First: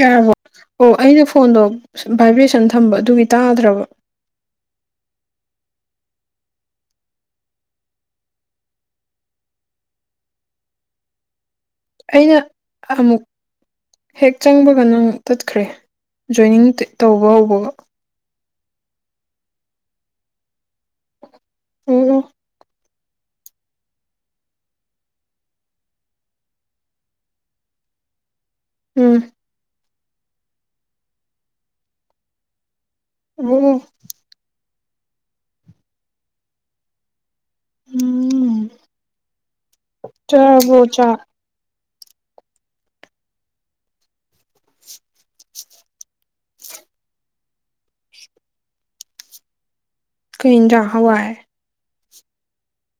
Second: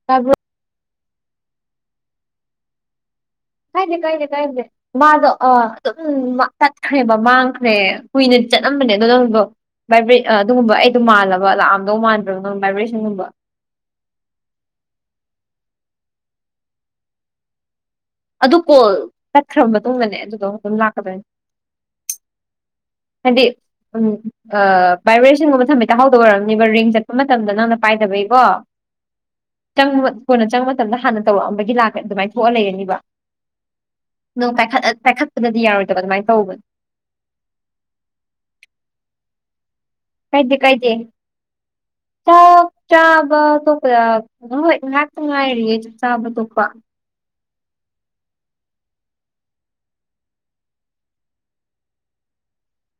ꯌꯥꯔꯕꯣ ꯇꯥꯕ꯭ꯔꯣ ꯑꯣ ꯑꯩꯅ ꯐꯣꯟꯗꯣ ꯚꯥꯏꯕ꯭ꯔꯦꯁꯟ ꯊꯝꯕ ꯑꯗꯨꯒꯤ ꯇꯥꯗ꯭ꯔꯕ ꯀꯥꯏꯗꯦ ꯀꯥꯏꯗꯦ ꯀꯥꯏꯗꯦ ꯃꯥꯗꯣ ꯑ ꯑꯗꯨꯝ ꯇꯠꯈ꯭ꯔꯦꯕ ꯃꯥꯡꯈ꯭ꯔꯦ ꯀꯨꯏꯅ ꯆꯠꯂꯝꯕꯅꯦ ꯑꯗꯨ ꯅꯪꯗꯣ ꯚꯏꯕ꯭ꯔꯤꯠ ꯑꯗꯨꯒꯨꯝꯕ ꯑꯩꯗꯣ ꯃꯥꯜꯂꯕ ꯂꯥꯛꯑꯃ ꯑꯩꯅ ꯑꯃꯨꯛ ꯍꯦꯛ ꯆꯪꯕꯒ ꯅꯪ ꯇꯠꯈ꯭ꯔꯦ ꯖꯣꯏꯅꯤꯡ ꯇꯧꯕ ꯍꯧꯕꯒ ꯑꯗꯨ ꯀꯣꯜ ꯇꯥꯠꯈ꯭ꯔꯕ ꯃꯇꯨꯡꯗꯅꯦ ꯑꯗꯨꯗꯣ ꯑꯗꯨꯝ ꯂꯥꯛꯀꯗꯣꯏꯅꯦ ꯎꯝ ꯎꯝ ꯍꯥꯏꯗꯤ ꯎꯝ ꯚꯥꯏꯕ꯭ꯔꯦꯁꯟꯒꯨꯝꯕ ꯊꯃꯤꯠꯇ ꯍꯥꯎꯗꯕ ꯑꯣꯏꯔꯝꯅꯤꯕ ꯔꯤꯡ ꯆꯠꯄ ꯃꯇꯝꯗ ꯅꯪꯅ ꯄꯥꯏꯗꯕꯩꯀꯣ ꯎꯝ ꯆꯪꯕ ꯀꯣꯟꯅ ꯆꯪꯕ ꯃꯇꯝꯗ ꯍꯥꯟꯅ ꯇꯧꯔꯛꯑꯝꯕꯒꯤ ꯂꯥꯛꯀ ꯑꯗꯨꯃꯥꯏꯅ ꯊꯣꯛꯑ ꯂꯩꯔꯅꯤꯕ ꯎꯝ ꯅꯪꯥꯏꯠ ꯀꯥꯏꯈꯠꯄꯗꯗꯤ ꯌꯥꯔꯣꯏꯗꯕ ꯑꯗꯨꯃꯥꯏꯅ ꯇꯧꯕꯅꯦ ꯎꯝ ꯀꯥꯏꯗꯤ ꯆꯥꯔꯕꯣ ꯀꯥꯏꯗꯤ ꯆꯥꯛ ꯆ ꯆꯥꯕ ꯇꯣꯄ ꯍꯣꯏ ꯉꯥꯏꯍꯥꯛꯇꯪ ꯉꯥꯏꯔꯤꯌꯦ ꯆꯥꯕ ꯇꯣꯄ ꯁ꯭ꯀꯔꯤꯟꯖꯥ ꯍꯋꯥꯏ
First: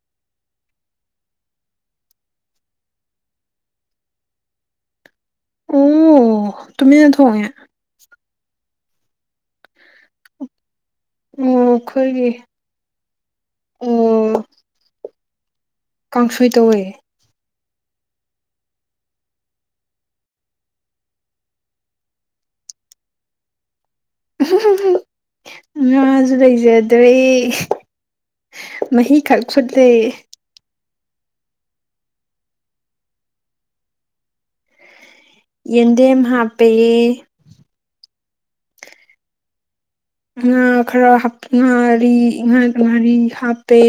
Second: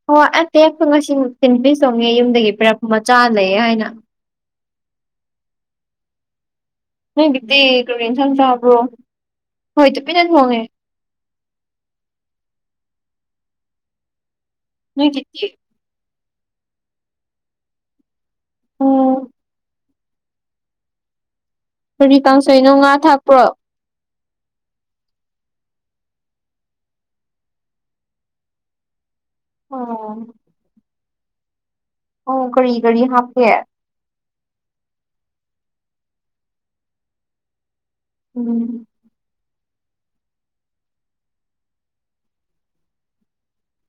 ꯍꯣꯏ ꯑ ꯇꯦꯛꯄ ꯉꯁꯤ ꯊꯤꯟꯕꯤ ꯆꯣꯡꯉꯦ ꯌꯨꯝꯗꯒꯤ ꯄꯤꯔꯛꯄ ꯃꯆꯥ ꯂꯩ ꯍꯥꯏꯅ ꯑꯣ ꯇꯨꯃꯤꯟꯅ ꯊꯣꯡꯉꯦ ꯅꯪꯒꯤꯗꯤ ꯀꯔꯤ ꯌꯦꯟꯁꯥꯡ ꯆꯥꯕ꯭ꯔꯣ ꯍꯣꯏ ꯇꯨꯄꯤꯅ ꯊꯣꯡꯉꯦ ꯎ ꯑꯩꯈꯣꯏꯒꯤ ꯑꯣ ꯃꯤ ꯆꯦ ꯀꯥꯡꯁꯣꯏ ꯇꯧꯋꯦ ꯎꯝ ꯀꯔꯤ ꯀꯥꯡꯁꯣꯏꯅꯣ ꯉꯥ ꯊꯥꯛꯄ꯭ꯔꯣ ꯉꯥꯁꯨ ꯂꯩꯖꯗ꯭ꯔꯦ ꯃꯍꯤ ꯈꯜ ꯐ ꯂꯩ ꯑꯣ ꯑꯣ ꯀꯔꯤ ꯀꯔꯤ ꯍꯥꯞꯀꯦ ꯌꯦꯗꯦꯝꯦꯝ ꯍꯥꯞꯄꯦꯌꯦ ꯎꯝ ꯉꯥ ꯈꯔ ꯍꯥꯞ ꯉꯔꯤ ꯉꯥ ꯉꯥꯔꯤ ꯍꯥꯞꯄꯦ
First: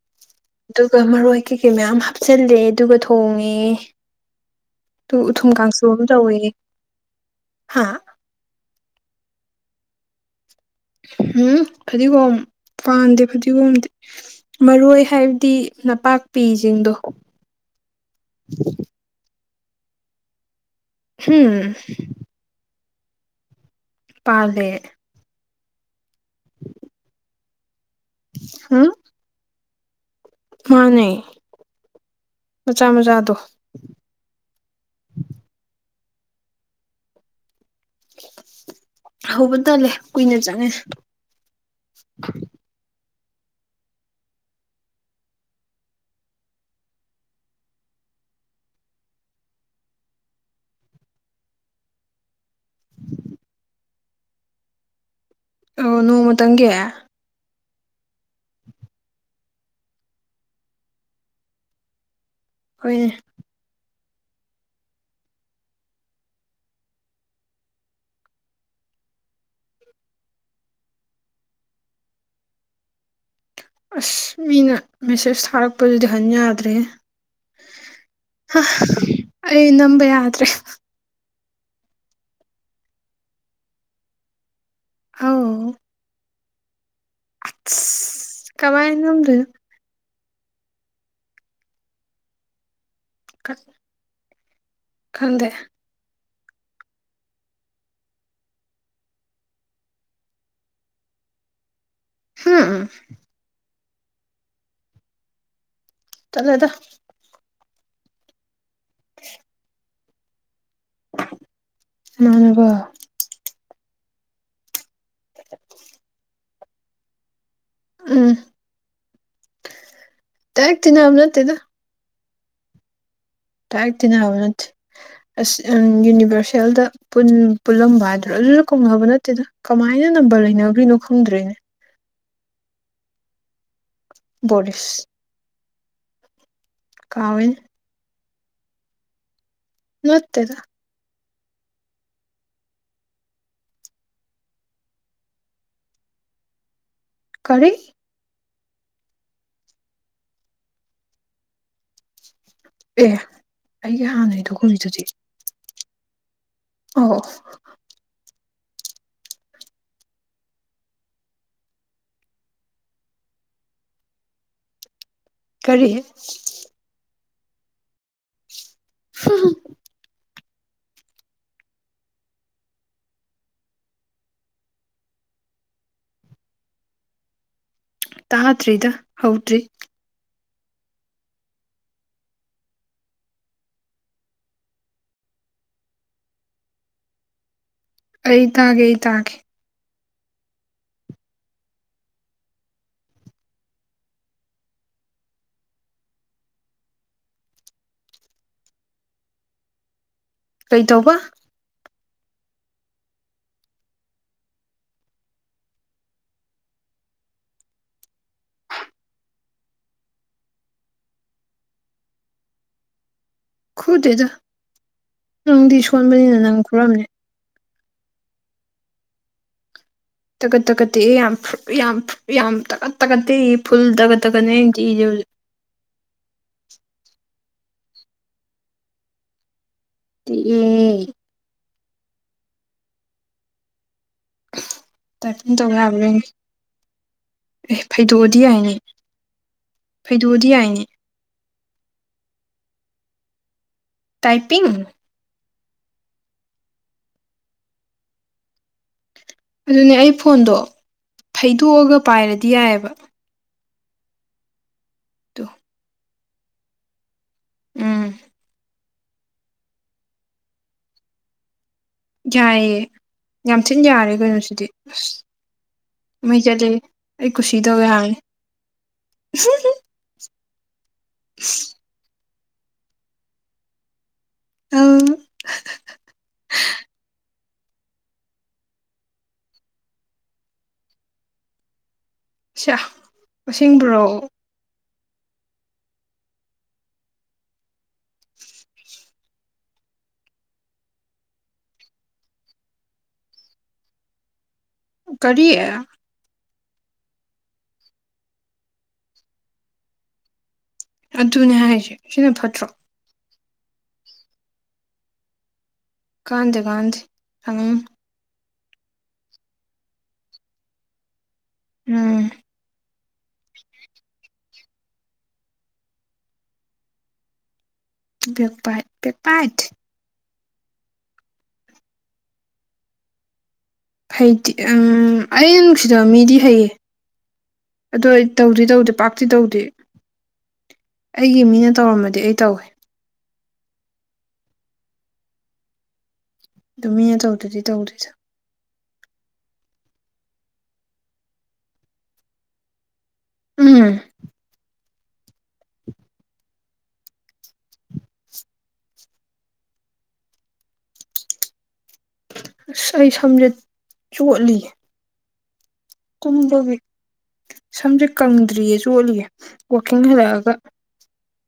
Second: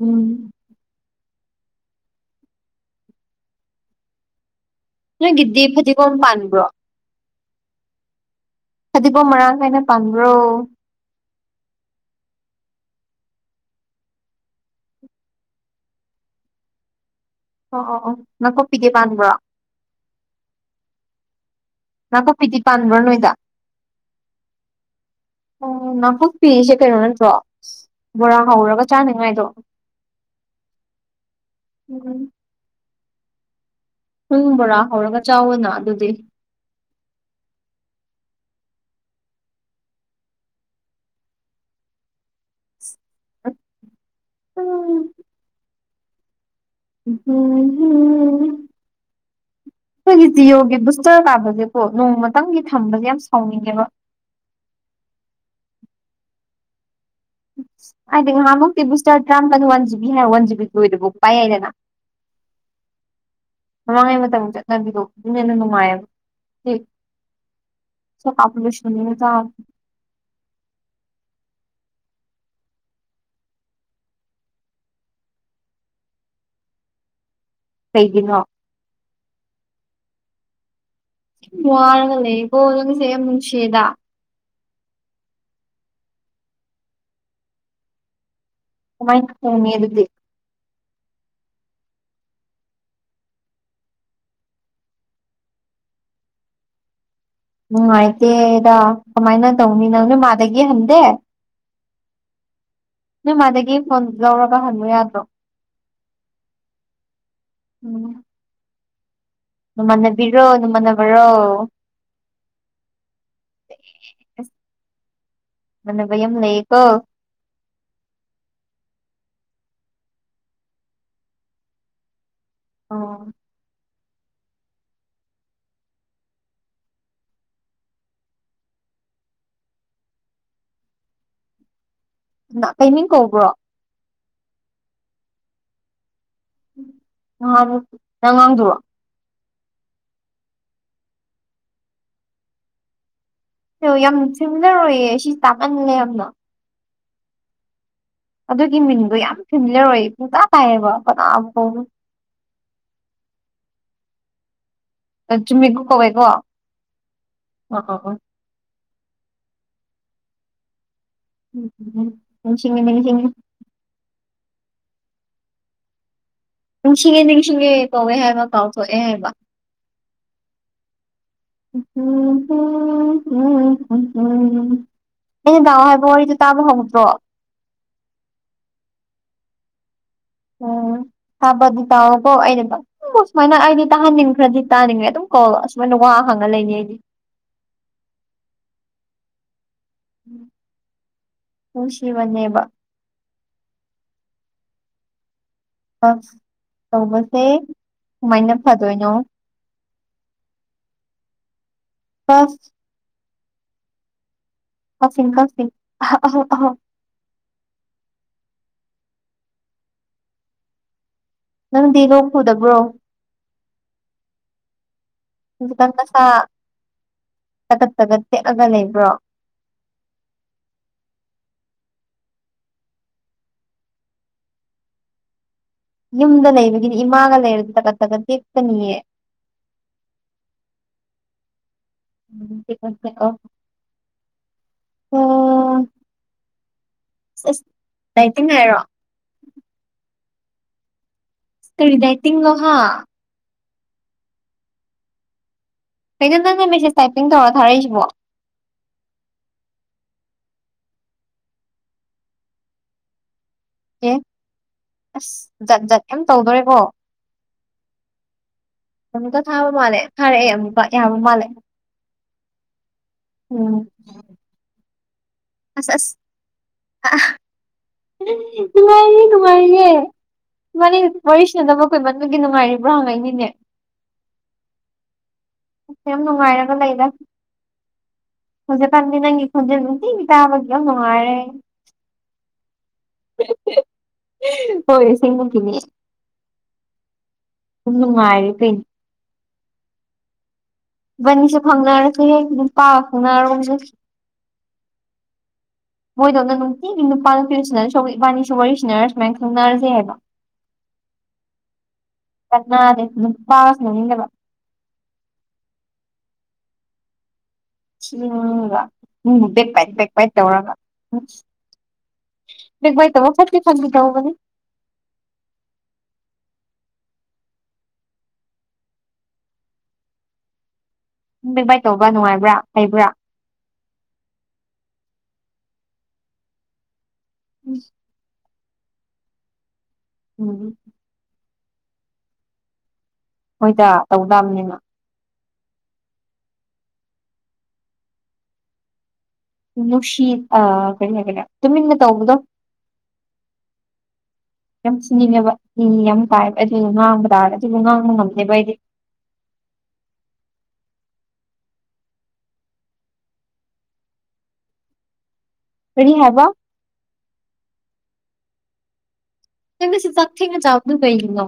ꯎꯝ ꯑꯗꯨꯒ ꯃꯔꯣꯏ ꯀꯩꯀꯩ ꯃꯌꯥꯝ ꯍꯥꯞꯆꯤꯜꯂꯦ ꯑꯗꯨꯒ ꯊꯣꯡꯉꯦ ꯇꯨ ꯎꯊꯨꯝ ꯅꯣꯏꯒꯤꯗꯤ ꯀꯥꯡꯁꯨ ꯑꯃ ꯐꯗꯤꯒꯣꯝ ꯇꯧꯏ ꯄꯥꯟꯕ꯭ꯔꯣ ꯍꯥ ꯐꯗꯤꯐꯣ ꯃꯔꯥꯡ ꯀꯥꯏꯅ ꯄꯥ꯭ꯔꯣ ꯎꯝ ꯐꯗꯤꯒꯣꯝ ꯄꯥꯟꯗꯦ ꯐꯗꯤꯒꯣꯝꯗꯤ ꯃꯔꯣꯏ ꯍꯥꯏꯕꯗꯤ ꯅꯄꯥꯛꯄꯤꯁꯤꯡꯗꯣ ꯑꯣ ꯑꯣ ꯑꯣ ꯅꯥꯀꯨꯞꯄꯤꯒꯦ ꯄꯥꯟꯕ꯭ꯔꯣ ꯍꯝ ꯅꯥꯀꯨꯞꯄꯤꯤꯗꯤ ꯄꯥꯟꯕ꯭ꯔꯣ ꯅꯣꯏꯗ ꯄꯥꯂꯦ ꯑꯣ ꯅꯥꯀꯣꯛꯄꯤꯔꯤꯁꯦ ꯀꯩꯅꯣ ꯅꯠꯇ꯭ꯔꯣ ꯕꯣꯔꯥ ꯎꯝ ꯍꯧꯔꯒ ꯆꯥꯅꯤꯉꯥꯏꯗꯣ ꯃꯥꯅꯦ ꯃꯆꯥ ꯃꯆꯥꯗꯣ ꯄꯨꯡ ꯕꯣꯔꯥ ꯍꯧꯔꯒ ꯆꯥꯎꯋꯦꯅ ꯑꯗꯨꯗꯤ ꯍꯧꯕ ꯇꯜꯂꯦ ꯀꯨꯏꯅ ꯆꯪꯉꯦ [inaudible] [inaudible] [unintelligible] ꯑꯩꯈꯣꯏꯒꯤ ꯖꯤꯌꯣꯒꯤ ꯕꯨꯁꯇꯔ ꯀꯥꯕꯁꯦꯀꯣ ꯅꯣꯡꯃꯇꯪꯒꯤ ꯊꯝꯕꯁꯦ ꯌꯥꯝ ꯁꯥꯎꯅꯤꯡꯉꯦꯕ ꯑꯣ ꯅꯣꯡꯃꯇꯪꯒꯤ ꯍꯥꯏꯗꯤ ꯉꯥꯏꯍꯥꯃꯨꯛꯇꯤ ꯕꯨꯁꯇꯔ ꯇꯔꯥꯝꯄ ꯋꯥꯟ ꯖꯤꯕꯤ ꯍꯥꯏꯔ ꯋꯥꯟ ꯖꯤꯕꯤ ꯂꯣꯏꯗꯕꯐꯥꯎ ꯄꯥꯏ ꯌꯥꯏꯗꯅ ꯍꯨꯏ ꯃꯃꯥꯡꯉꯩ ꯃꯇꯝ ꯆꯠꯅꯕꯤꯗꯣ ꯑꯗꯨꯝ ꯍꯦꯟꯅ ꯅꯨꯡꯉꯥꯏꯌꯦꯕ ꯄꯣꯄꯨꯂꯦꯁꯟ ꯑꯁ ꯃꯤꯅ ꯃꯦꯁꯦꯁ ꯊꯥꯔꯛꯄꯗꯨꯗꯤ ꯍꯟ ꯌꯥꯗ꯭ꯔꯦ ꯀꯩꯒꯤꯅꯣ ꯑ ꯑꯩ ꯅꯝꯕ ꯌꯥꯗ꯭ꯔꯦ ꯃꯔꯒ ꯂꯩ ꯏꯕꯁꯁꯤꯗ ꯑ [inaudible] ꯀꯃꯥꯏ ꯅꯝꯗꯣꯏꯅꯣ ꯊꫭꯡꯉꯤ ꯑꯗꯨꯗꯤ [unintelligible] ꯈꯪꯗꯦ ꯅꯨꯡꯉꯥꯏꯇꯦꯗ ꯀꯃꯥꯏꯅ ꯇꯧꯅꯤ ꯅꯪ ꯅꯨꯃꯥꯗꯒꯤ ꯍꯟꯗꯦ [unintelligible] ꯅꯣꯏ ꯃꯥꯗꯒꯤ ꯐꯣꯟ ꯂꯧꯔꯒ ꯍꯟꯕ ꯌꯥꯗ꯭ꯔꯣ ꯇꯜꯂꯦꯗ ꯎꯝ ꯅꯃꯅꯕꯤꯔꯣ ꯅꯅꯨꯡꯃꯅꯕ꯭ꯔꯣ ꯏꯃꯥꯟꯅꯕ ꯃꯅꯕ ꯌꯥꯝ ꯂꯩꯀꯣ ꯎꯝ ꯗꯥꯏꯔꯦꯛ ꯇꯤꯟꯅꯕ ꯅꯠꯇꯦꯗ ꯑꯣ ꯗꯥꯏꯔꯦꯛ ꯇꯤꯟꯅꯕ ꯅꯠꯇꯦ ꯑꯁ ꯌꯨꯅꯤꯚꯔꯁꯦꯜꯗ ꯄꯨꯟ ꯄꯨꯜꯂꯝꯕ ꯍꯥꯏꯗ꯭ꯔꯥ ꯑꯗꯨꯖꯨ ꯀꯧꯅꯕ ꯅꯠꯇꯦꯗ ꯀꯃꯥꯏꯅ ꯅꯝꯕꯔ ꯂꯩꯅꯗ꯭ꯔꯤꯅꯣ ꯈꯪꯗ꯭ꯔꯦꯅꯦ ꯀꯩꯅꯤꯡ ꯀꯧꯕ꯭ꯔꯣ ꯕꫭꯔꯤꯁ ꯀꯥꯎꯋꯦꯅꯦ ꯅꯍꯥꯟꯃꯨꯛꯀꯤ ꯑꯉꯥꯡꯗꯨꯔꫭ ꯅꯠꯇꯦꯗ ꯌꯥꯝ ꯐꯤꯃꯤꯂꯔ ꯑꯣꯏꯌꯦ ꯁꯤꯁꯦ ꯇꯥꯛꯍꯟꯅꯤꯡꯉꯦ ꯌꯥꯝꯅ ꯀꯔꯤ ꯑꯗꯨꯒꯤ ꯃꯤꯡꯗꯣ ꯌꯥꯝ ꯐꯦꯃꯤꯂꯔ ꯑꯣꯏ ꯄꯨꯡꯇꯥ ꯇꯥꯏꯌꯦꯕ ꯀꯅꯥꯕꯨ ꯀꯧꯕꯅꫭ ꯑꯦ ꯑꯩꯒꯤ ꯍꯥꯟꯅꯩꯗꯣ ꯀꯧꯔꯤꯗꯨꯗꯤ ꯆꯨꯝꯃꯤꯀꫭ ꯀꯧꯋꯦꯀꯣ ꯑꯣꯑꫭ [unintelligible] [unintelligible] ꯃꯃꯤꯠꯁꯤꯡꯉꯦ ꯃꯃꯤꯠꯁꯤꯡꯉꯦ ꯀꯔꯤ ꯅꯤꯡꯁꯤꯡꯉꯦ ꯅꯤꯡꯁꯤꯡꯉꯦ ꯀꯧꯋꯦ ꯍꯥꯏꯕ ꯀꯥꯎꯊꯣꯛꯑꯦ ꯍꯥꯏꯕ [inaudible] [unintelligible] ꯑꯩꯩꯅ ꯇꯥꯎꯑꫭ ꯍꯥꯏꯕ ꯋꯥꯔꯤꯗꯣ ꯇꯥꯕ ꯍꯧꯗ꯭ꯔꯣ ꯇꯥꯗ꯭ꯔꯤꯗ ꯍꯧꯗ꯭ꯔꯤ ꯎꯝ ꯊꯥꯕꯗꯤ ꯇꯑꯣ ꯀꯣ [unintelligible] ꯁꯨꯃꯥꯏꯅ ꯑꯩꯗꯤ ꯇꯥꯍꯟꯅꯤꯡꯈ꯭ꯔꯗꯤ ꯇꯥꯅꯤꯡꯉꯦ ꯑꯗꯨꯝ ꯀꯧꯂ ꯑꯁꯨꯃꯥꯏꯅ ꯋꯥ ꯍꯪꯉꯒ ꯂꯩꯅꯤ ꯑꯩꯗꯤ ꯑꯩ ꯇꯒꯦ ꯑꯩ ꯇꯒꯦ ꯅꯨꯡꯁꯤꯕꯅꯦꯕ ꯑ ꯇꯧꯕꯁꯦ ꯀꯃꯥꯏꯅ ꯐꯗꯣꯏꯅꯣ ꯀꯩꯇꯧꯕ [unintelligible] ꯀꯛꯆꯤꯟ ꯀꯛꯆꯤꯡ [unintelligible] ꯅꯪꯗꯤ ꯂꯣꯛ ꯄꯨꯗꯕ꯭ꯔꯣ ꯈꯨꯗꯦꯗ ꯅꯪꯗꯤ ꯈꯖꯤꯛꯀꯥꯟ ꯅꯁꯥ ꯁꯣꯟꯕꯅꯤꯅ ꯅꯪ ꯈꯨꯔꯝꯅꯤ ꯇꯀꯠ ꯇꯒꯠ ꯇꯦꯛꯑꯒ ꯂꯩꯕ꯭ꯔꯣ ꯇꯀꯠ ꯇꯀꯠꯇꯦ ꯌꯥꯝ ꯐꯨ ꯌꯥꯝ ꯐꯨ ꯌꯥꯝ ꯇꯀꯠ ꯇꯛꯠ ꯇꯦꯛꯏ ꯐꯨꯜ ꯇꯒꯠ ꯇꯒꯠꯅꯤ ꯑꯩ ꯇꯦꯛꯏꯁꯤ ꯍꯧꯖꯤꯛ ꯌꯨꯝꯗ ꯂꯩꯕꯒꯤꯗꯤ ꯏꯃꯥꯒ ꯂꯩꯔꯗꯤ ꯇꯒꯠ ꯇꯒꯠ ꯇꯦꯛꯀꯅꯤꯌꯦ [unintelligible] [unintelligible] ꯇꯥꯏꯄꯤꯡ ꯇꯧ ꯌꯥꯕ꯭ꯔ ꯌꯦꯡꯒꯦ ꯑꯁ ꯑꯦ ꯐꯩꯗꯣꯛꯑꯗꯤ ꯗꯥꯏꯇꯤꯡ ꯌꯥꯏꯅꯦ ꯍꯥꯏꯔꯣ ꯐꯩꯗꯣꯛꯑꯗꯤ ꯌꯥꯏꯅꯦ ꯀꯩ ꯗꯥꯏꯇꯤꯡ ꯂꯣꯍꯥ ꯇꯥꯏꯄꯤꯡ ꯀꯩꯅꯣ ꯅꯪꯅ ꯃꯦꯁꯦꯁ ꯇꯥꯏꯄꯤꯡ ꯇꯧꯔꯒ ꯊꯥꯔꯛꯏꯁꯤꯕꯣ ꯑꯗꯨꯅꯦ ꯑꯩ ꯐꯣꯟꯗꯣ ꯐꯩꯗꯣꯛꯑꯒ ꯄꯥꯏꯔꯗꯤ ꯌꯥꯏꯑꯕ ꯑꯣ ꯑꯁ ꯑꯗꯣ ꯖꯠ ꯖꯠ ꯌꯥꯝ ꯇꯧꯗꯣꯔꯦꯀꯣ ꯎꯝ ꯑꯃꯨꯛꯀ ꯊꯥꯕ ꯃꯥꯜꯂꯦ ꯊꯥꯔꯛꯑꯦ ꯑꯃꯨꯛꯀ ꯌꯥꯕ ꯃꯥꯜꯂꯦ ꯌꯥꯏꯌꯦ ꯌꯥꯝ ꯎꯝ ꯊꯤꯅ ꯌꯥꯔꯦ ꯀꯩꯅꯣꯁꯤꯗꯤ ꯑꯁ ꯑꯁ ꯑꯁ ꯃꯩ ꯆꯠꯂꯦ ꯑꯩ ꯀꯨꯁꯤ ꯇꯧꯋꯦ ꯍꯥꯏꯕꯅꯤ [unintelligible] ꯅꯨꯡꯉꯥꯏꯔꯤꯌꯦ ꯏꯕꯥꯟꯅꯤ ꯋꯥꯔꯤꯁꯤꯅꯗꯕ ꯀꯨꯏꯃꯥꯟ ꯉꯤ ꯅꯨꯡꯉꯥꯏꯔꯤꯕ꯭ꯔꯣ ꯍꯪꯉꯛꯏꯅꯤꯅꯦ ꯑꯁ ꯌꯥꯝ ꯅꯨꯡꯉꯥꯏꯔꯒ ꯂꯩꯗ ꯍꯧꯖꯤꯛ ꯀꯟꯁꯦ ꯅꯪ ꯈꯣꯟꯖꯦꯟ ꯅꯨꯡꯇꯤꯒꯤ ꯇꯕꯒꯤ ꯌꯥꯝ ꯅꯨꯡꯉꯥꯏꯌ ꯑꯁꯦꯡ ꯕꯥꯔꯣ ꯍꯣꯏ ꯁꯦꯡꯅꯅꯤ ꯅꯨꯡꯉꯥꯏ ꯀꯩꯅꯣ ꯏꯕꯅꯤ ꯁꯨ ꯈꯪꯅꯔꯁꯤ ꯅꯨꯄꯥꯒ ꯈꯪꯅꯔ ꯒꯨꯝꯁꯤ ꯀꯔꯤ ꯃꯣꯏꯗꯧꯅ ꯅꯨꯡꯇꯤꯒꯤ ꯅꯨꯄꯥ ꯅꯨꯄꯤꯁꯤꯅ ꯏꯕꯥꯅꯤꯁꯨ ꯋꯥꯔꯤꯁꯤꯅꯔ ꯁꯨꯃꯥꯏꯅ ꯁꯪꯅꯔꯁꯦ ꯍꯥꯏꯕ ꯑꯗꯨꯅꯦ ꯍꯥꯏꯁꯦ ꯁꯤꯅ ꯐꯠꯇ꯭ꯔꯣ ꯀꯅꯥꯗꯦ ꯅꯨ ꯁꯅꯥꯅꯤꯡꯗꯕ ꯀꯥꯟꯗꯦ ꯀꯥꯟꯗꯦ ꯁꯥꯅꯧꯅꯨ [unintelligible] ꯃꯤꯕꯨ ꯕꯦꯛ ꯕꯤꯗ ꯕꯦꯛ ꯕꯦꯗ ꯇꯧꯔꯒ ꯎꯝ ꯕꯦꯛ ꯕꯦꯗ [unintelligible] ꯕꯦꯛ ꯕꯦꯗ ꯕꯦꯛ ꯕꯦꯗ ꯕꯦꯛ ꯕꯤ ꯇꯧꯕ ꯅꯨꯡꯉꯥꯏꯕ꯭ꯔꯥ ꯍꯩꯕ꯭ꯔꯥ ꯍꯩꯇꯦ ꯑꯩꯩꯅ ꯅꯨꯡꯁꯤꯗꯕ ꯃꯤꯗꯤ ꯍꯩꯌꯦ ꯎꯝ ꯑꯗꯣ ꯑꯩ ꯇꯧꯗꯤ ꯇꯧꯗꯦ ꯄꯥꯛꯇꯤ ꯇꯧꯗꯦ ꯎꯝ ꯑꯩꯒꯤ ꯃꯤꯅ ꯇꯧꯔꯝꯃꯗꯤ ꯑꯩ ꯇꯧꯏ ꯍꯣꯏꯗ ꯇꯧꯗꯕꯅꯤꯅ ꯑꯗꯨ ꯃꯤ ꯑꯆꯧꯗ꯭ꯔꯗꯤ ꯇꯧꯗꯣꯏꯁꯥ ꯅꯨꯡꯁꯤꯠ ꯀꯩ ꯍꯥꯏꯈꯦ ꯇꯨꯃꯤꯟꯅ ꯇꯧꯕꯗꯣ ꯎꯝ ꯌꯥꯝ ꯁꯨꯅꯤꯡꯉꯦꯕ ꯃꯤ ꯌꯥꯝ ꯀꯥꯏꯕ ꯑꯗꯨ ꯉꯥꯡꯕ ꯇꯥꯔꯦ ꯑꯗꯨꯕꯨ ꯉꯥꯡꯕ ꯉꯝꯅꯦꯕ ꯑꯩꯗꯤ ꯑꯁ ꯑꯩ ꯁꯝꯁꯦꯠ ꯆꯣꯠꯂꯤ ꯀꯔꯤ ꯍꯥꯏꯕ ꯇꯨꯝꯕꯒꯤ ꯁꯝꯁꯦ ꯀꯪꯗ꯭ꯔꯤꯌꯦꯁꯨ ꯑꯣꯠꯂꯤꯌꯦ ꯁꯤ ꯆꯊ ꯆꯥ ꯀꯩꯅꯣ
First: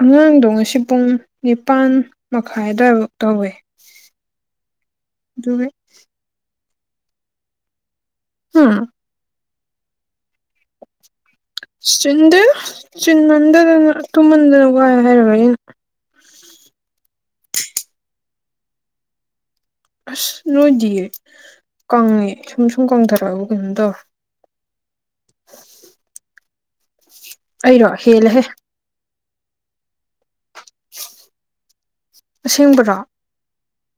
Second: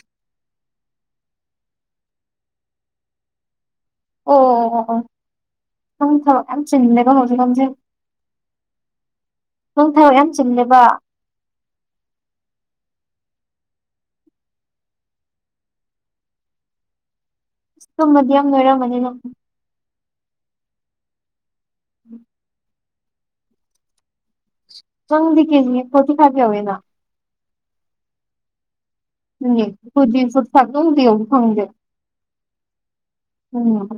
ꯑꯉꯥꯡꯗꯣ ꯉꯁꯤ ꯄꯨꯡ ꯅꯤꯄꯥꯟ ꯃꯈꯥꯏꯗꯐꯛ ꯇꯧꯋꯤ ꯑꯣ ꯑꯣ ꯑꯣ ꯑꯣꯪ ꯊꯕ ꯌꯥꯝ ꯆꯤꯟꯗꯦꯀꯣ ꯍꯧꯖꯤꯛ ꯈꯪꯁꯦ ꯍꯥꯝ ꯅꯅꯨꯡ ꯊꯕꯛ ꯌꯥꯝ ꯆꯤꯂꯦꯕ ꯆꯤꯟꯗꯦ ꯆꯤꯟꯃꯟꯗꯗꯅ ꯇꯨꯝꯃꯟꯗꯅ ꯋꯥꯏ ꯍꯥꯏꯔꯕꯅꯤꯅ ꯇꯨꯝꯃꯗꯤ ꯌꯥꯝ ꯅꯣꯏꯔꯝꯝꯕꯅꯤ ꯅꯪ ꯑꯁ ꯅꯣꯏꯗꯤꯉꯦ ꯁꯨꯝ ꯁꯨꯝ ꯀꯪꯊꯔꯛꯑꯕ ꯀꯩꯅꯣꯝ ꯇꯧꯔꯦ꯫ ꯆꯪꯗꯒꯤ ꯀꯦꯒꯤ ꯐꯣꯔꯇꯤ ꯐꯤꯞ ꯌꯧꯔꯦꯅ ꯑꯩꯔꯣ ꯍꯦꯜꯂꯍꯦ [unintelligible] ꯑꯁꯦꯡꯕꯗꯣ ꯑꯁ ꯎꯝ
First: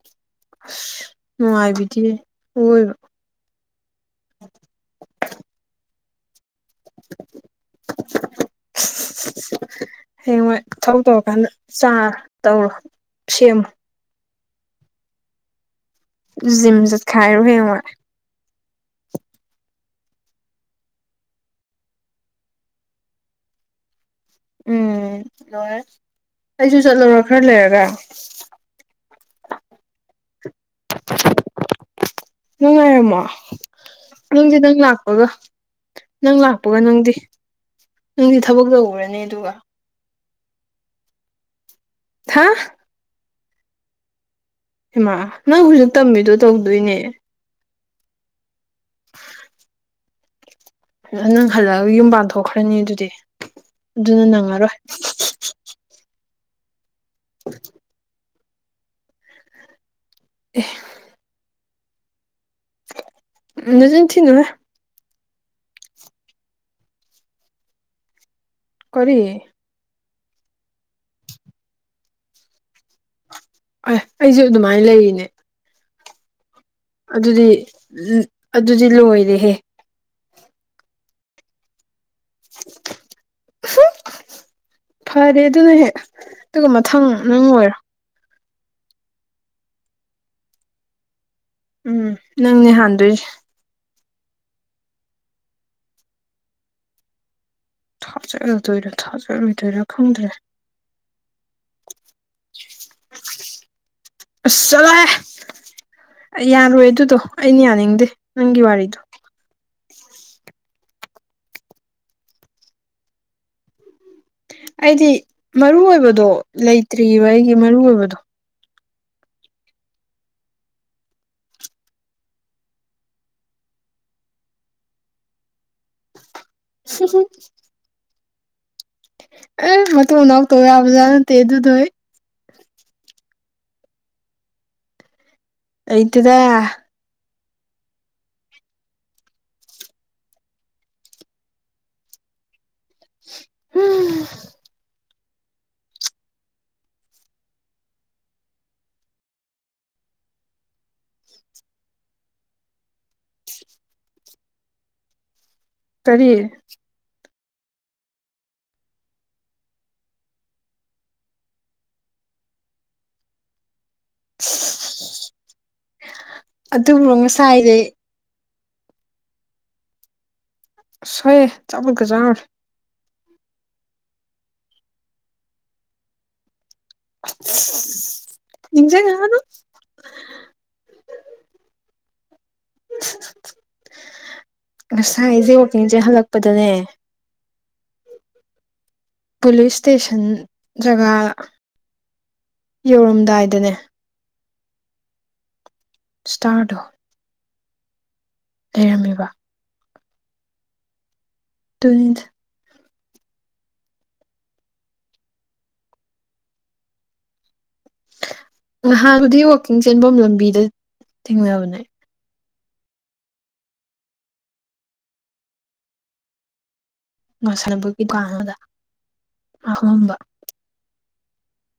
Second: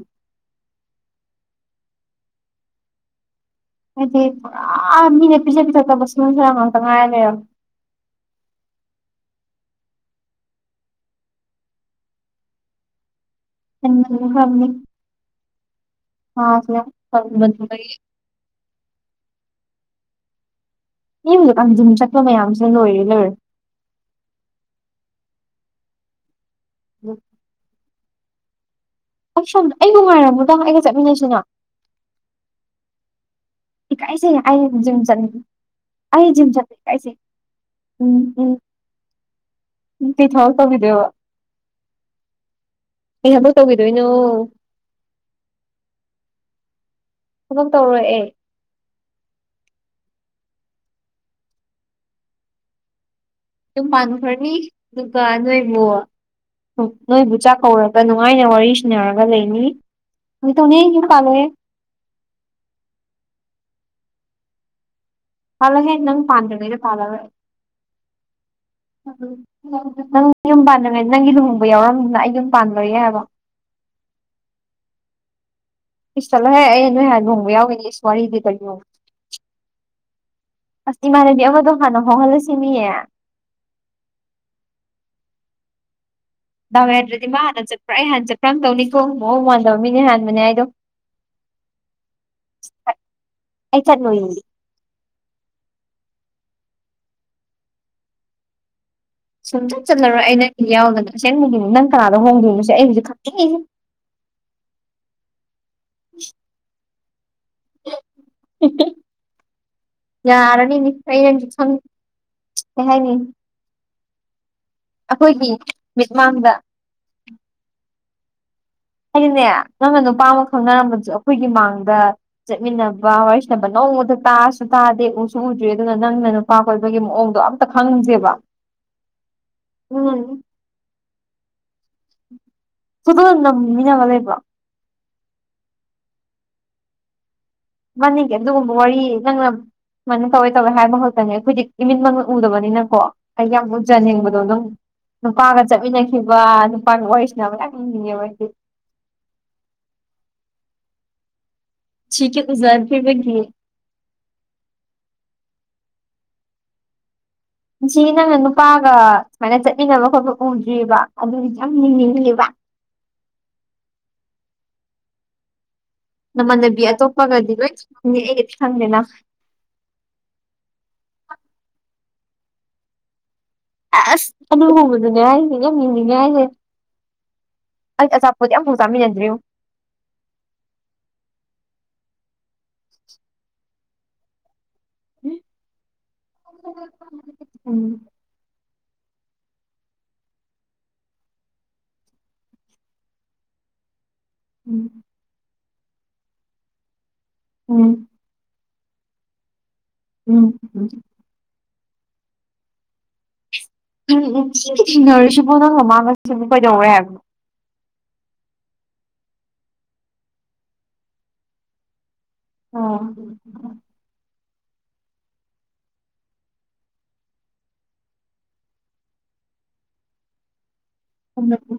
ꯅꯨꯡꯉꯥꯏꯕꯤꯗꯤ ꯑꯣꯏꯣꯏꯕ ꯍꯥꯏꯗꯤ ꯄꯨꯔꯥ ꯃꯤꯅꯦ ꯄꯤꯖ ꯄꯤꯊꯛꯇꯕ ꯁꯔꯨ ꯁꯔꯟ ꯉꯥꯛꯇ ꯉꯥꯏꯔ ꯂꯩꯔꯣ [unintelligible] ꯍꯌꯦꯡꯋꯥ ꯊꯧ ꯇꯧꯔꯀꯥꯟꯗ ꯆꯥꯔ ꯇꯧꯔꯣ ꯁꯦꯝꯃꯣ ꯎꯝ ꯍ ꯖꯤꯝꯖꯠ ꯈꯥꯏꯔꯣ ꯍꯦꯉꯣꯏ ꯇꯟꯃꯟꯕꯒꯤ ꯌꯨꯝꯗꯀꯨꯝ ꯆꯠꯄ ꯃꯌꯥꯝꯁꯤ ꯂꯣꯏꯔꯦ ꯂꯣꯏꯔꯦ ꯎꯝ ꯂꯣꯏꯔꯦ ꯑꯩꯁꯨ ꯆꯠꯂꯨꯔ ꯈꯔ ꯂꯩꯔꯒ ꯑꯩ ꯁꯣꯝꯗ ꯑꯩ ꯅꯨꯡꯉꯥꯏꯔꯝꯃꯣꯗ ꯑꯩꯒ ꯆꯠꯃꯤꯟꯅꯁꯤꯅꯣ ꯅꯨꯡꯉꯥꯏꯔꯝꯃꯣ ꯏꯀꯥꯏꯖꯩ ꯅꯪꯗꯤ ꯑꯩ ꯅꯪ ꯖꯤꯝ ꯂꯥꯛꯄꯒ ꯆꯠꯅꯤꯡ ꯑꯩ ꯅꯪ ꯖꯤꯝ ꯆꯠꯄ ꯂꯥꯛꯄꯒ ꯅꯪꯗꯤ ꯏꯀꯥꯏꯖꯩ ꯅꯪꯗꯤ ꯊꯕꯛ ꯇ ꯎꯔꯅꯤ ꯑꯗꯨꯒ [unintelligible] ꯊꯥꯎ ꯇꯧꯕꯗꯦꯕ ꯍꯥꯥ ꯀ ꯍꯐꯛ ꯇꯧꯈꯤꯗꯣꯏꯅꯣ ꯏꯃꯥ ꯅꯪ ꯍꯧꯖꯤꯛ ꯇꯝꯃꯤꯗꯣ ꯇꯧꯗꯣꯏꯅꯦ ꯑꯗꯨꯕꯛ ꯇꯧꯔ ꯑꯦ ꯅꯪ ꯍꯜꯂꯛꯑꯒ ꯌꯨꯝ ꯄꯥꯟ ꯊꯣꯛꯣꯛꯈ꯭ꯔꯅꯤ ꯑꯗꯨꯗꯤ ꯌꯝ ꯑꯗꯨꯅ ꯄꯥꯟꯅꯨꯈ꯭ꯔꯅꯤ ꯅꯪꯉꯔꯣꯏ ꯑꯗꯨꯒ ꯅꯣꯏꯕꯨ ꯅꯣꯏꯕꯨ ꯆꯥꯛꯀꯧꯔꯅꯤ ꯅꯨꯡꯉꯥꯏꯅ ꯋꯥꯔꯤ ꯁꯟꯅꯔꯒ ꯂꯩꯅꯤ ꯑꯗꯨꯇꯧꯅꯦꯁꯨ ꯄꯥꯜꯂꯛꯑꯦ ꯅꯖ ꯊꯅ ꯂ ꯄꯥꯜꯂꯒꯦ ꯅꯪ ꯄꯥꯟꯗ꯭ꯉꯩꯗ ꯄꯥꯜꯂꯒ ꯀꯔꯤ ꯅꯪ ꯌꯨꯝ ꯄꯥꯟꯉꯥꯏ ꯅꯪꯒꯤ ꯂꯨꯍꯣꯡꯕ ꯌꯥꯎꯔꯝꯗꯨꯅ ꯑꯩ ꯑꯗꯨꯝ ꯄꯥꯟꯂꯣꯏꯌꯦ ꯍꯥꯏꯕ ꯑ ꯑꯩꯁꯨꯦ ꯑꯗꯨꯃꯥꯏꯅ ꯂꯩꯔꯤꯅꯦ ꯏꯁꯤꯁ ꯆꯂꯍꯦ ꯑꯩ ꯅꯣꯏꯍꯥꯟ ꯅꯣꯡꯕ ꯌꯥꯎꯋꯅꯦ ꯏꯁ ꯋꯥꯔꯤꯗꯤ ꯀꯩꯌꯣ ꯂꯣꯏꯗ ꯍꯦ ꯑ ꯁꯤ ꯏꯃꯅꯗꯤꯈꯗ ꯍꯥꯟꯅꯍꯣꯍꯜꯂꯦ ꯁꯤꯃꯤꯌꯦꯦ ꯐꯔꯦ ꯑꯗꯨꯅ ꯍꯦꯛ ꯑꯗꯨꯒ ꯃꯊꯪ ꯅꯪ ꯑꯣꯏꯔꯣ ꯄꯨꯔ ꯑꯩ ꯍꯥꯟ ꯆꯠꯄ꯭ꯔꯥ ꯑꯃ ꯇꯧꯅꯤꯀꯣ ꯃꯑꯣꯡ ꯃꯥꯟꯗꯕ ꯃꯤꯅꯦ ꯍꯥꯟꯕꯅꯦ ꯍꯥꯏꯗꯣ ꯎꯝ ꯅꯪꯅꯦ ꯍꯥꯟꯗꯣꯏꯁꯦ ꯑꯩ ꯈꯠꯅꯣꯌꯦꯗꯤ ꯊꯅꯣꯏꯔꯦ ꯁꯨꯡꯆꯠ ꯆꯠꯂꯔꯣꯏ ꯑꯩꯅ ꯌꯥꯎꯗꯅ ꯑꯁꯦꯡꯕꯒꯤ ꯅꯪ ꯀꯅꯥꯗꯣ ꯍꯣꯡꯗꯣꯏꯅꯁꯦ ꯑꯩ ꯍꯧꯖꯤꯛ ꯈꯛꯇꯪ ꯑꯁꯂꯦ ꯌꯥꯔꯣꯏ ꯑꯗꯨꯗꯣ ꯑꯩꯅ ꯌꯥꯅꯤꯡꯗꯦ ꯅꯪꯒꯤ ꯋꯥꯔꯤꯗꯣ ꯌꯥꯔꯅꯤꯅꯦ ꯑꯩ ꯅꯁꯨ ꯈꯪ ꯀꯩ ꯍꯥꯏꯅꯤ ꯑꯩꯗꯤ ꯑꯩꯈꯣꯏꯒꯤ ꯃꯔꯨ ꯑꯣꯏꯕꯗꯣ ꯃꯤꯠꯃꯥꯡꯗ ꯂꯩꯇ꯭ꯔꯤꯑꯔꯤꯕ ꯑꯩꯒꯤ ꯃꯔꯨꯏꯕꯗꯣ ꯍꯥꯏꯗꯤꯅꯦ ꯅꯪꯅ ꯅꯨꯄꯥ ꯑꯃ ꯈꯪꯅꯔꯝꯕꯁꯨ ꯑꯩꯈꯣꯏꯒꯤ ꯃꯥꯡꯗ ꯆꯠꯃꯤꯟꯅꯕ ꯋꯥꯔꯤ ꯁꯅꯕ ꯅꯣꯡꯃꯗ ꯇꯥꯑꯁꯨ ꯇꯥꯗꯦ ꯎꯁꯨ ꯎꯗ꯭ꯔꯔꯤ ꯑꯗꯨꯅ ꯅꯪꯅ ꯏꯃꯥ ꯀꯣꯏꯕꯒꯤ ꯃꯑꯣꯡꯗꯣ ꯑꯝꯇ ꯈꯪꯁꯦꯕ ꯑꯦ ꯃ ꯎꯅꯎ ꯇꯧꯋꯕꯖꯥ ꯇꯦꯗꯨꯗꯣꯏ ꯁꯗ ꯅ ꯃꯤꯅ ꯋꯥ ꯂꯩꯕ ꯑꯩꯗꯨꯗ ꯃꯅꯤꯡꯉꯦ ꯑꯗꯨꯒꯨꯝꯕ ꯋꯥꯔꯤ ꯅꯪꯅ ꯁꯨꯃꯥꯏꯅ ꯇꯧꯋꯦ ꯇꯧꯋꯦ ꯍꯥꯏꯕ ꯈꯛꯇꯅꯤ ꯑꯩꯈꯣꯏꯗꯤ ꯏꯃꯤꯠ ꯃꯜ ꯎꯗꯕꯅꯤꯅꯀꯣ ꯑꯩ ꯌꯥꯝ ꯍꯨꯝ ꯎꯖꯅꯤꯡꯕꯗꯣ ꯑꯗꯨꯝ ꯅꯨꯄꯥꯒ ꯆꯠꯃꯤꯟꯅꯈꯤꯕ ꯅꯨꯄꯥꯒ ꯑꯣꯏꯁꯤꯅꯕ ꯌꯥꯝ ꯌꯦꯡꯅꯤꯡꯉꯦ ꯃꯣꯏꯗꯤ ꯆꯤꯛꯦ ꯎꯖꯥ ꯐꯕꯒꯤ ꯀꯔꯤꯌꯦ ꯁꯤ ꯅꯪꯅ ꯅꯨꯄꯥꯒ ꯁꯨꯃꯥꯏꯅ ꯆꯠꯃꯤꯟꯅꯕ ꯈꯣꯠꯄ ꯎꯗ꯭ꯔꯤꯕ ꯑꯗꯨꯒꯤꯁꯨ ꯌꯥꯝ ꯌꯦꯡꯅꯤꯡꯉꯦꯕ [inaudible] ꯅꯃꯥꯟꯅꯕꯤ ꯑꯗꯨꯕꯨ ꯑꯇꯣꯞꯄꯒꯗꯤ ꯉꯁꯥꯏꯗꯤ ꯂꯣꯏꯪꯅꯤ ꯑꯩꯒꯗꯤ ꯈꯪꯗꯦꯅ ꯁꯣꯏꯑꯦ ꯆꯄꯜꯒꯖꯥꯔ ꯑ ꯑꯁ ꯑꯃ ꯂꯨꯍꯣꯡꯕꯗꯨꯅꯦ ꯍꯥꯏꯁꯦ ꯌꯥꯝ ꯃꯤꯅꯤꯅꯦ ꯍꯥꯏꯁꯦ ꯑꯩ ꯑꯆꯥꯄꯣꯠ ꯑꯝꯐꯥꯎ ꯅꯤꯡꯖ ꯆꯥꯃꯤꯟꯅꯗ꯭ꯔꯤ ꯌꯥꯅ [inaudible] ꯉꯁꯥꯏ ꯌꯦꯡꯉꯨ ꯑꯩꯁꯦ ꯋꯥꯛꯀꯤꯡꯁꯦ ꯍꯜꯂꯛꯄꯗꯅꯦ ꯎꯝ ꯄꯨꯂꯤꯁ ꯏꯁꯇꯦꯁꯟ ꯖꯒꯥ ꯌꯧꯔꯝꯗꯥꯏꯗꯅꯦ ꯎꯝ ꯁ꯭ꯇꯥꯔꯗ ꯎꯝ ꯂꯩꯔꯝꯃꯤꯕ ꯎꯝ ꯎꯝ ꯇ ꯎꯝ ꯎꯝ ꯁꯤ ꯊꯤꯡꯅꯔꯨꯁꯤꯕꯣ ꯅꯪ ꯃꯃꯥꯡꯉꯁꯤ ꯑꯃꯨꯛ ꯀꯩꯗꯧꯔꯦ ꯍꯥꯏꯕꯅꯣ ꯅꯍꯥꯟꯕꯨꯗꯤ ꯋꯥꯛꯀꯤꯡ ꯆꯦꯟꯐꯝ ꯂꯝꯕꯤꯗ ꯊꯦꯡꯅꯕꯅꯦ ꯑꯣ ꯉ ꯁꯅꯕꯒꯤ ꯗꯨꯀꯥꯟ ꯑꯃꯗ ꯑꯍꯣꯡꯕ ꯎ